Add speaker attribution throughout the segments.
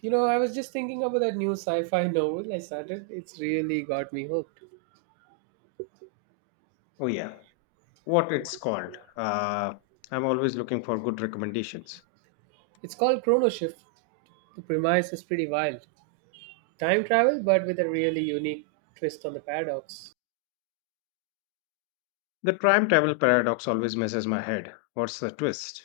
Speaker 1: You know, I was just thinking about that new sci fi novel I started. It's really got me hooked.
Speaker 2: Oh yeah, what it's called. I'm always looking for good recommendations.
Speaker 1: It's called Chrono Shift. The premise is pretty wild time travel, but with a really unique twist on the paradox.
Speaker 2: The time travel paradox always messes my head. What's the twist?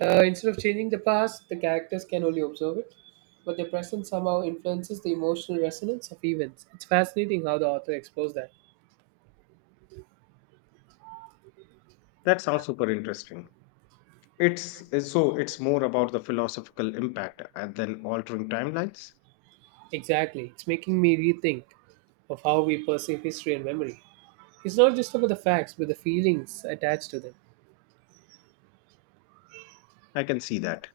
Speaker 1: Instead of changing the past, the characters can only observe it, but their presence somehow influences the emotional resonance of events. It's fascinating how the author explores that.
Speaker 2: That sounds super interesting. So it's more about the philosophical impact than altering timelines.
Speaker 1: Exactly. It's making me rethink of how we perceive history and memory. It's not just about the facts, but the feelings attached to them.
Speaker 2: I can see that.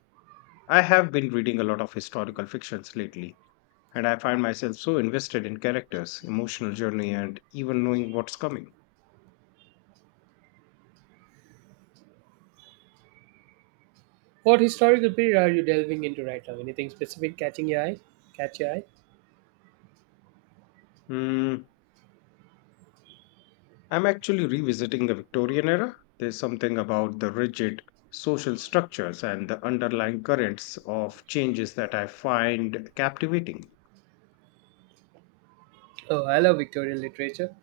Speaker 2: I have been reading a lot of historical fictions lately, and I find myself so invested in characters, emotional journey, and even knowing what's coming.
Speaker 1: What historical period are you delving into right now? Anything specific catching your eye? Catch your eye?
Speaker 2: Hmm. I'm actually revisiting the Victorian era. There's something about the rigid social structures and the underlying currents of changes that I find captivating.
Speaker 1: Oh, I love Victorian literature.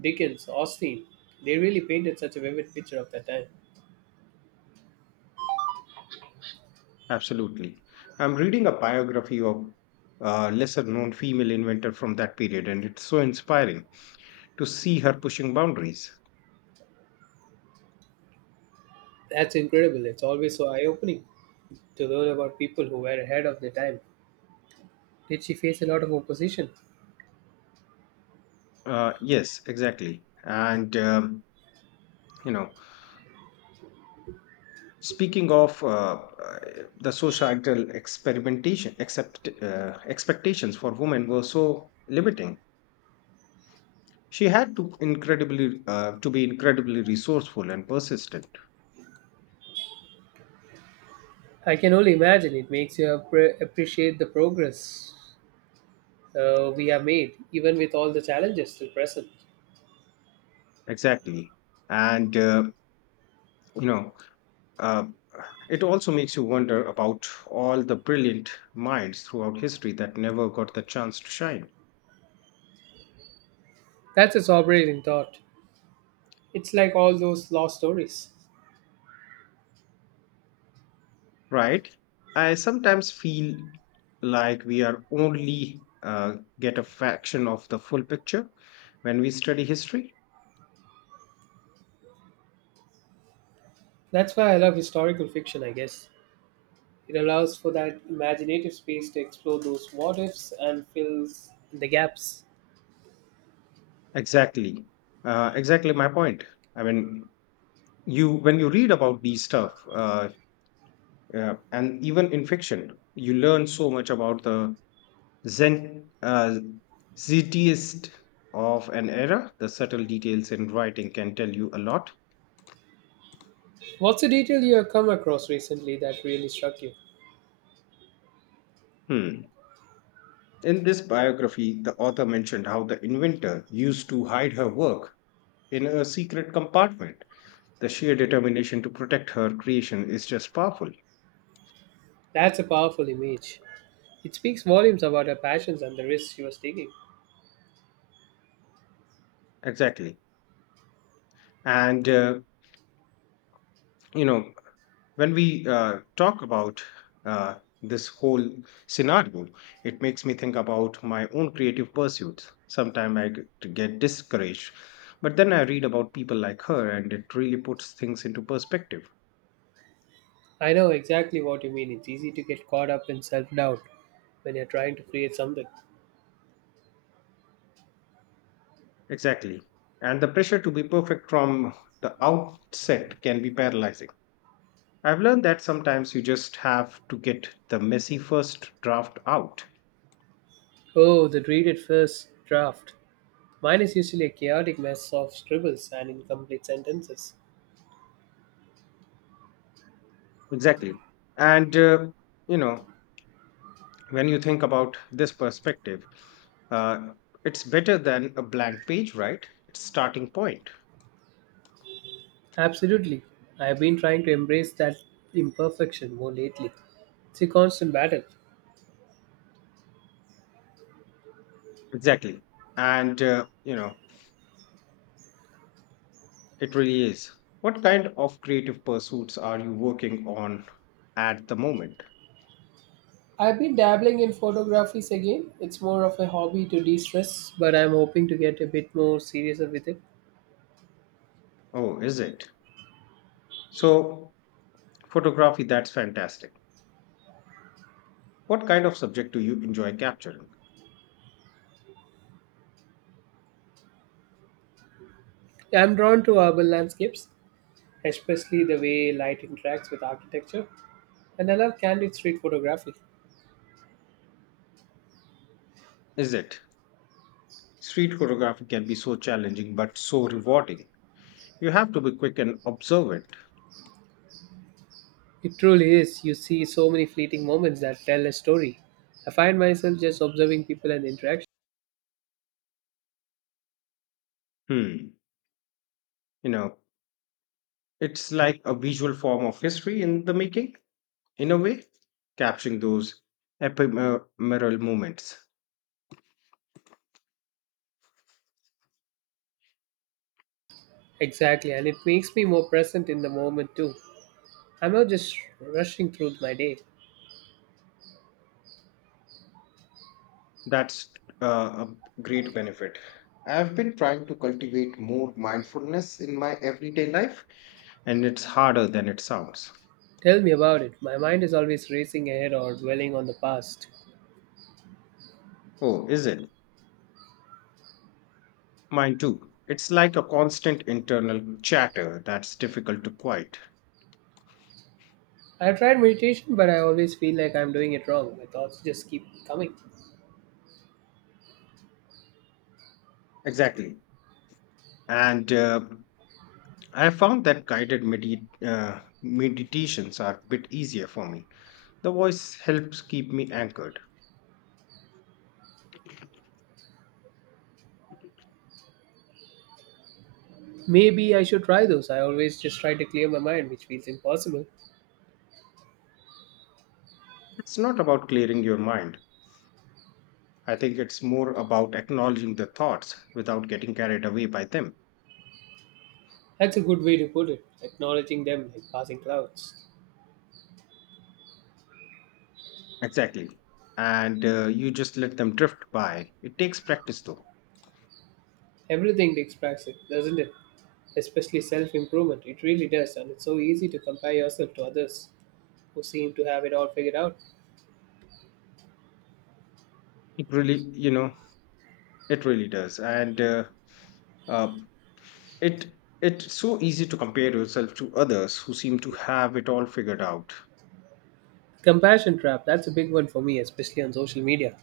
Speaker 1: Dickens, Austen. They really painted such a vivid picture of that time.
Speaker 2: Absolutely. I'm reading a biography of a lesser known female inventor from that period, and it's so inspiring to see her pushing boundaries.
Speaker 1: That's incredible. It's always so eye opening to learn about people who were ahead of their time. Did she face a lot of opposition?
Speaker 2: Yes, exactly. You know, Speaking of uh, the societal experimentation, except expectations for women were so limiting. She had to be incredibly resourceful and persistent.
Speaker 1: I can only imagine. It makes you appreciate the progress we have made, even with all the challenges still present.
Speaker 2: Exactly, and you know, uh, it also makes you wonder about all the brilliant minds throughout history that never got the chance to shine.
Speaker 1: That's a sobering thought. It's like all those lost stories.
Speaker 2: Right, I sometimes feel like we are only get a fraction of the full picture when we study history.
Speaker 1: That's why I love historical fiction, I guess. It allows for that imaginative space to explore those what ifs and fills the gaps.
Speaker 2: Exactly. Exactly my point. I mean, you when you read about these stuff, and even in fiction you learn so much about the zen uh, zetiest of an era. The subtle details in writing can tell you a lot.
Speaker 1: What's a detail you have come across recently that really struck you?
Speaker 2: Hmm. In this biography, the author mentioned how the inventor used to hide her work in a secret compartment. The sheer determination to protect her creation is just powerful.
Speaker 1: That's a powerful image. It speaks volumes about her passions and the risks she was taking.
Speaker 2: Exactly. And, you know, when we talk about uh, this whole scenario, it makes me think about my own creative pursuits. Sometimes I get discouraged. But then I read about people like her, and it really puts things into perspective.
Speaker 1: I know exactly what you mean. It's easy to get caught up in self doubt when you're trying to create something.
Speaker 2: Exactly. And the pressure to be perfect from the outset can be paralyzing. I've learned that sometimes you just have to get the messy first draft out.
Speaker 1: Oh, the dreaded first draft. Mine is usually a chaotic mess of scribbles and incomplete sentences.
Speaker 2: Exactly. And, uh, you know, when you think about this perspective, uh, it's better than a blank page, right? It's starting point.
Speaker 1: Absolutely. I have been trying to embrace that imperfection more lately. It's a constant battle.
Speaker 2: Exactly. And, uh, you know, it really is. What kind of creative pursuits are you working on at the moment?
Speaker 1: I've been dabbling in photographies again. It's more of a hobby to de stress, but I'm hoping to get a bit more serious with it.
Speaker 2: Oh, is it? So, Photography, that's fantastic. What kind of subject do you enjoy capturing?
Speaker 1: I'm drawn to urban landscapes, especially the way light interacts with architecture, and I love candid street photography.
Speaker 2: Is it? Street photography can be so challenging but so rewarding. You have to be quick and observant.
Speaker 1: It truly is. You see so many fleeting moments that tell a story. I find myself just observing people and interaction.
Speaker 2: Hmm. You know, it's like a visual form of history in the making, in a way, capturing those ephemeral moments.
Speaker 1: Exactly, and it makes me more present in the moment too. I'm not just rushing through my day.
Speaker 2: That's a great benefit. I've been trying to cultivate more mindfulness in my everyday life, and it's harder than it sounds.
Speaker 1: Tell me about it. My mind is always racing ahead or dwelling on the past.
Speaker 2: Oh, is it? Mine too. It's like a constant internal chatter that's difficult to quiet.
Speaker 1: I tried meditation, but I always feel like I'm doing it wrong. My thoughts just keep coming.
Speaker 2: Exactly. And I found that guided meditations are a bit easier for me. The voice helps keep me anchored.
Speaker 1: Maybe I should try those. I always just try to clear my mind, which feels impossible.
Speaker 2: It's not about clearing your mind. I think it's more about acknowledging the thoughts without getting carried away by them.
Speaker 1: That's a good way to put it. Acknowledging them like passing clouds.
Speaker 2: Exactly. And You just let them drift by. It takes practice though.
Speaker 1: Everything takes practice, doesn't it? Especially self improvement. It really does, and it's so easy to compare yourself to others who seem to have it all figured out.
Speaker 2: It really, you know, it really does. And uh, uh, It it's so easy to compare yourself to others who seem to have it all figured out.
Speaker 1: Compassion trap, that's a big one for me, especially on social media.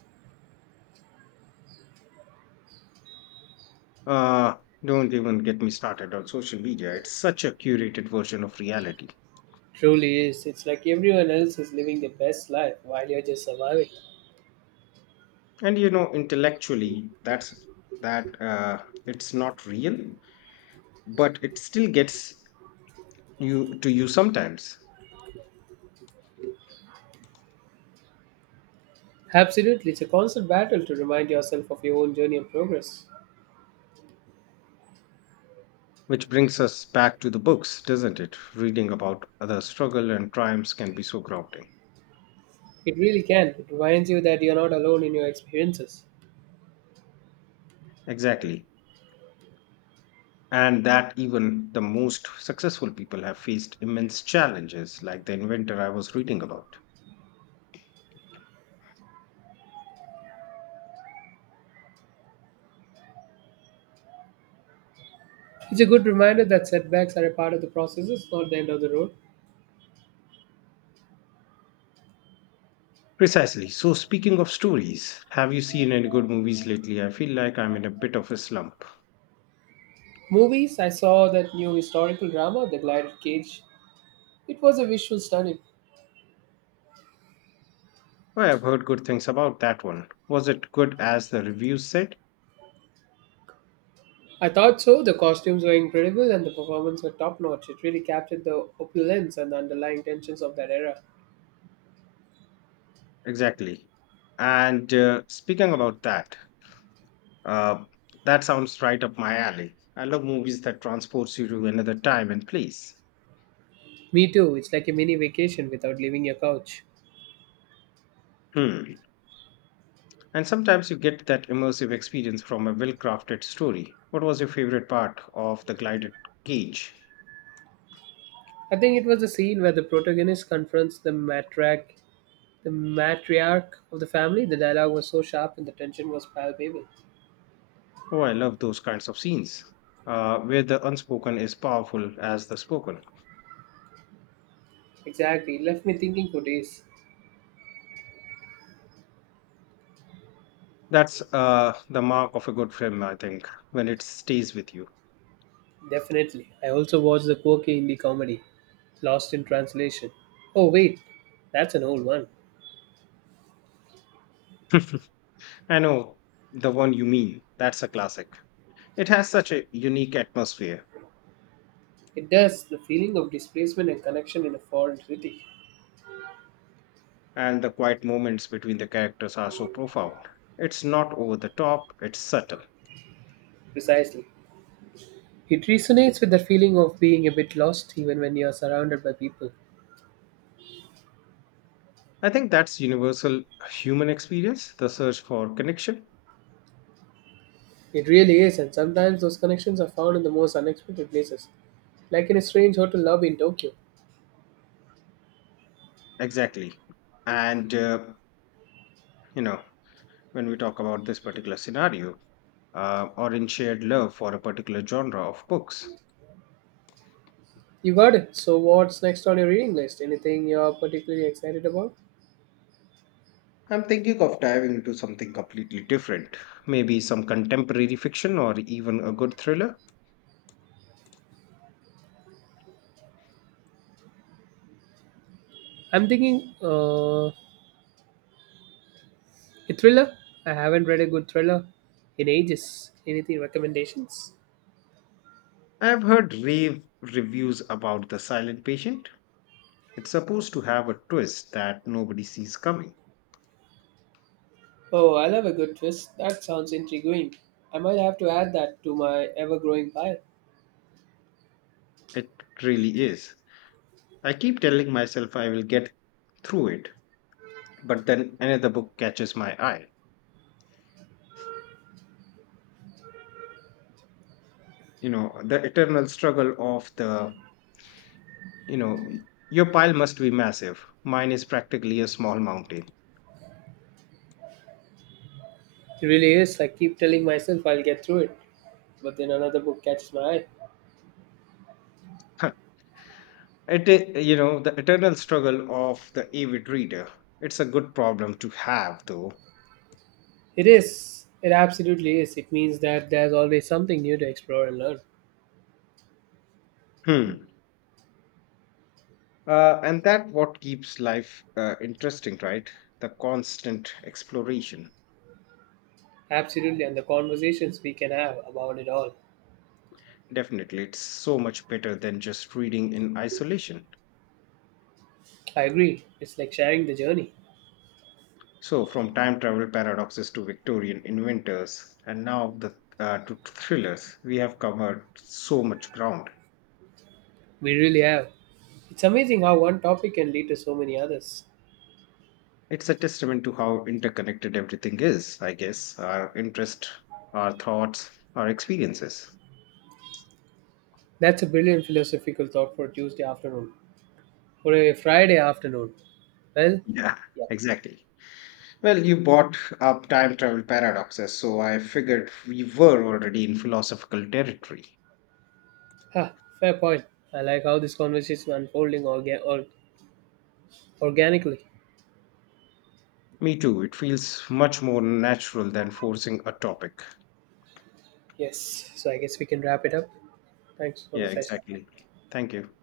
Speaker 2: Uh don't even get me started on social media. It's such a curated version of reality.
Speaker 1: Truly is. It's like everyone else is living their best life while you're just surviving.
Speaker 2: And you know, intellectually, that it's not real, but it still gets you to you sometimes.
Speaker 1: Absolutely, it's a constant battle to remind yourself of your own journey and progress.
Speaker 2: Which brings us back to the books, doesn't it? Reading about other struggle and triumphs can be so grounding.
Speaker 1: It really can. It reminds you that you're not alone in your experiences.
Speaker 2: Exactly, and that even the most successful people have faced immense challenges, like the inventor I was reading about.
Speaker 1: It's a good reminder that setbacks are a part of the processes, not the end of the road.
Speaker 2: Precisely. So, speaking of stories, have you seen any good movies lately? I feel like I'm in a bit of a slump.
Speaker 1: Movies, I saw that new historical drama, The Glided Cage. It was a visual stunning.
Speaker 2: Well, I've heard good things about that one. Was it good as the reviews said?
Speaker 1: I thought so. The costumes were incredible and the performances were top notch. It really captured the opulence and the underlying tensions of that era.
Speaker 2: Exactly. And speaking about that, uh, that sounds right up my alley. I love movies that transports you to another time and place.
Speaker 1: Me too, it's like a mini vacation without leaving your couch.
Speaker 2: Hmm. And sometimes you get that immersive experience from a well crafted story. What was your favorite part of the glided cage?
Speaker 1: I think it was the scene where the protagonist confronts the matriarch of the family. The dialogue was so sharp and the tension was palpable.
Speaker 2: Oh, I love those kinds of scenes where the unspoken is powerful as the spoken.
Speaker 1: Exactly, it left me thinking for days.
Speaker 2: That's the mark of a good film, I think, when it stays with you.
Speaker 1: Definitely. I also watched the quirky indie comedy, Lost in Translation. Oh, wait, that's an old one.
Speaker 2: I know the one you mean. That's a classic. It has such a unique atmosphere,
Speaker 1: It does, the feeling of displacement and connection in a foreign city.
Speaker 2: and the quiet moments between the characters are so profound. It's not over the top, it's subtle.
Speaker 1: Precisely. It resonates with the feeling of being a bit lost even when you are surrounded by people.
Speaker 2: I think that's universal human experience, the search for connection.
Speaker 1: It really is, and sometimes those connections are found in the most unexpected places, like in a strange hotel lobby in Tokyo.
Speaker 2: Exactly. And, uh, you know, when we talk about this particular scenario, or in shared love for a particular genre of books.
Speaker 1: You got it. So, what's next on your reading list? Anything you're particularly excited about?
Speaker 2: I'm thinking of diving into something completely different, maybe some contemporary fiction or even a good thriller.
Speaker 1: I'm thinking a thriller. I haven't read a good thriller in ages. Anything recommendations?
Speaker 2: I've heard rave reviews about The Silent Patient. It's supposed to have a twist that nobody sees coming.
Speaker 1: Oh, I love a good twist. That sounds intriguing. I might have to add that to my ever growing pile.
Speaker 2: It really is. I keep telling myself I will get through it, but then another book catches my eye you know the eternal struggle of the you know Your pile must be massive. Mine is practically a small mountain.
Speaker 1: It really is. I keep telling myself I'll get through it, but then another book catches my eye.
Speaker 2: Huh. It is, you know, the eternal struggle of the avid reader. It's a good problem to have though.
Speaker 1: It is. It absolutely is. It means that there's always something new to explore and learn.
Speaker 2: Hmm. And that what keeps life interesting, right? The constant exploration.
Speaker 1: Absolutely, and the conversations we can have about it all.
Speaker 2: Definitely, it's so much better than just reading in isolation.
Speaker 1: I agree. It's like sharing the journey.
Speaker 2: So, from time travel paradoxes to Victorian inventors, and now to thrillers, we have covered so much ground.
Speaker 1: We really have. It's amazing how one topic can lead to so many others.
Speaker 2: It's a testament to how interconnected everything is, I guess, our interest, our thoughts, our experiences.
Speaker 1: That's a brilliant philosophical thought for a Tuesday afternoon or a Friday afternoon. Well,
Speaker 2: Yeah,
Speaker 1: yeah.
Speaker 2: exactly. Well, you brought up time travel paradoxes, so I figured we were already in philosophical territory.
Speaker 1: Ha, fair point. I like how this conversation is unfolding organically.
Speaker 2: Me too, it feels much more natural than forcing a topic.
Speaker 1: Yes. So I guess we can wrap it up. Thanks for
Speaker 2: Yeah,
Speaker 1: the session.
Speaker 2: exactly. Thank you.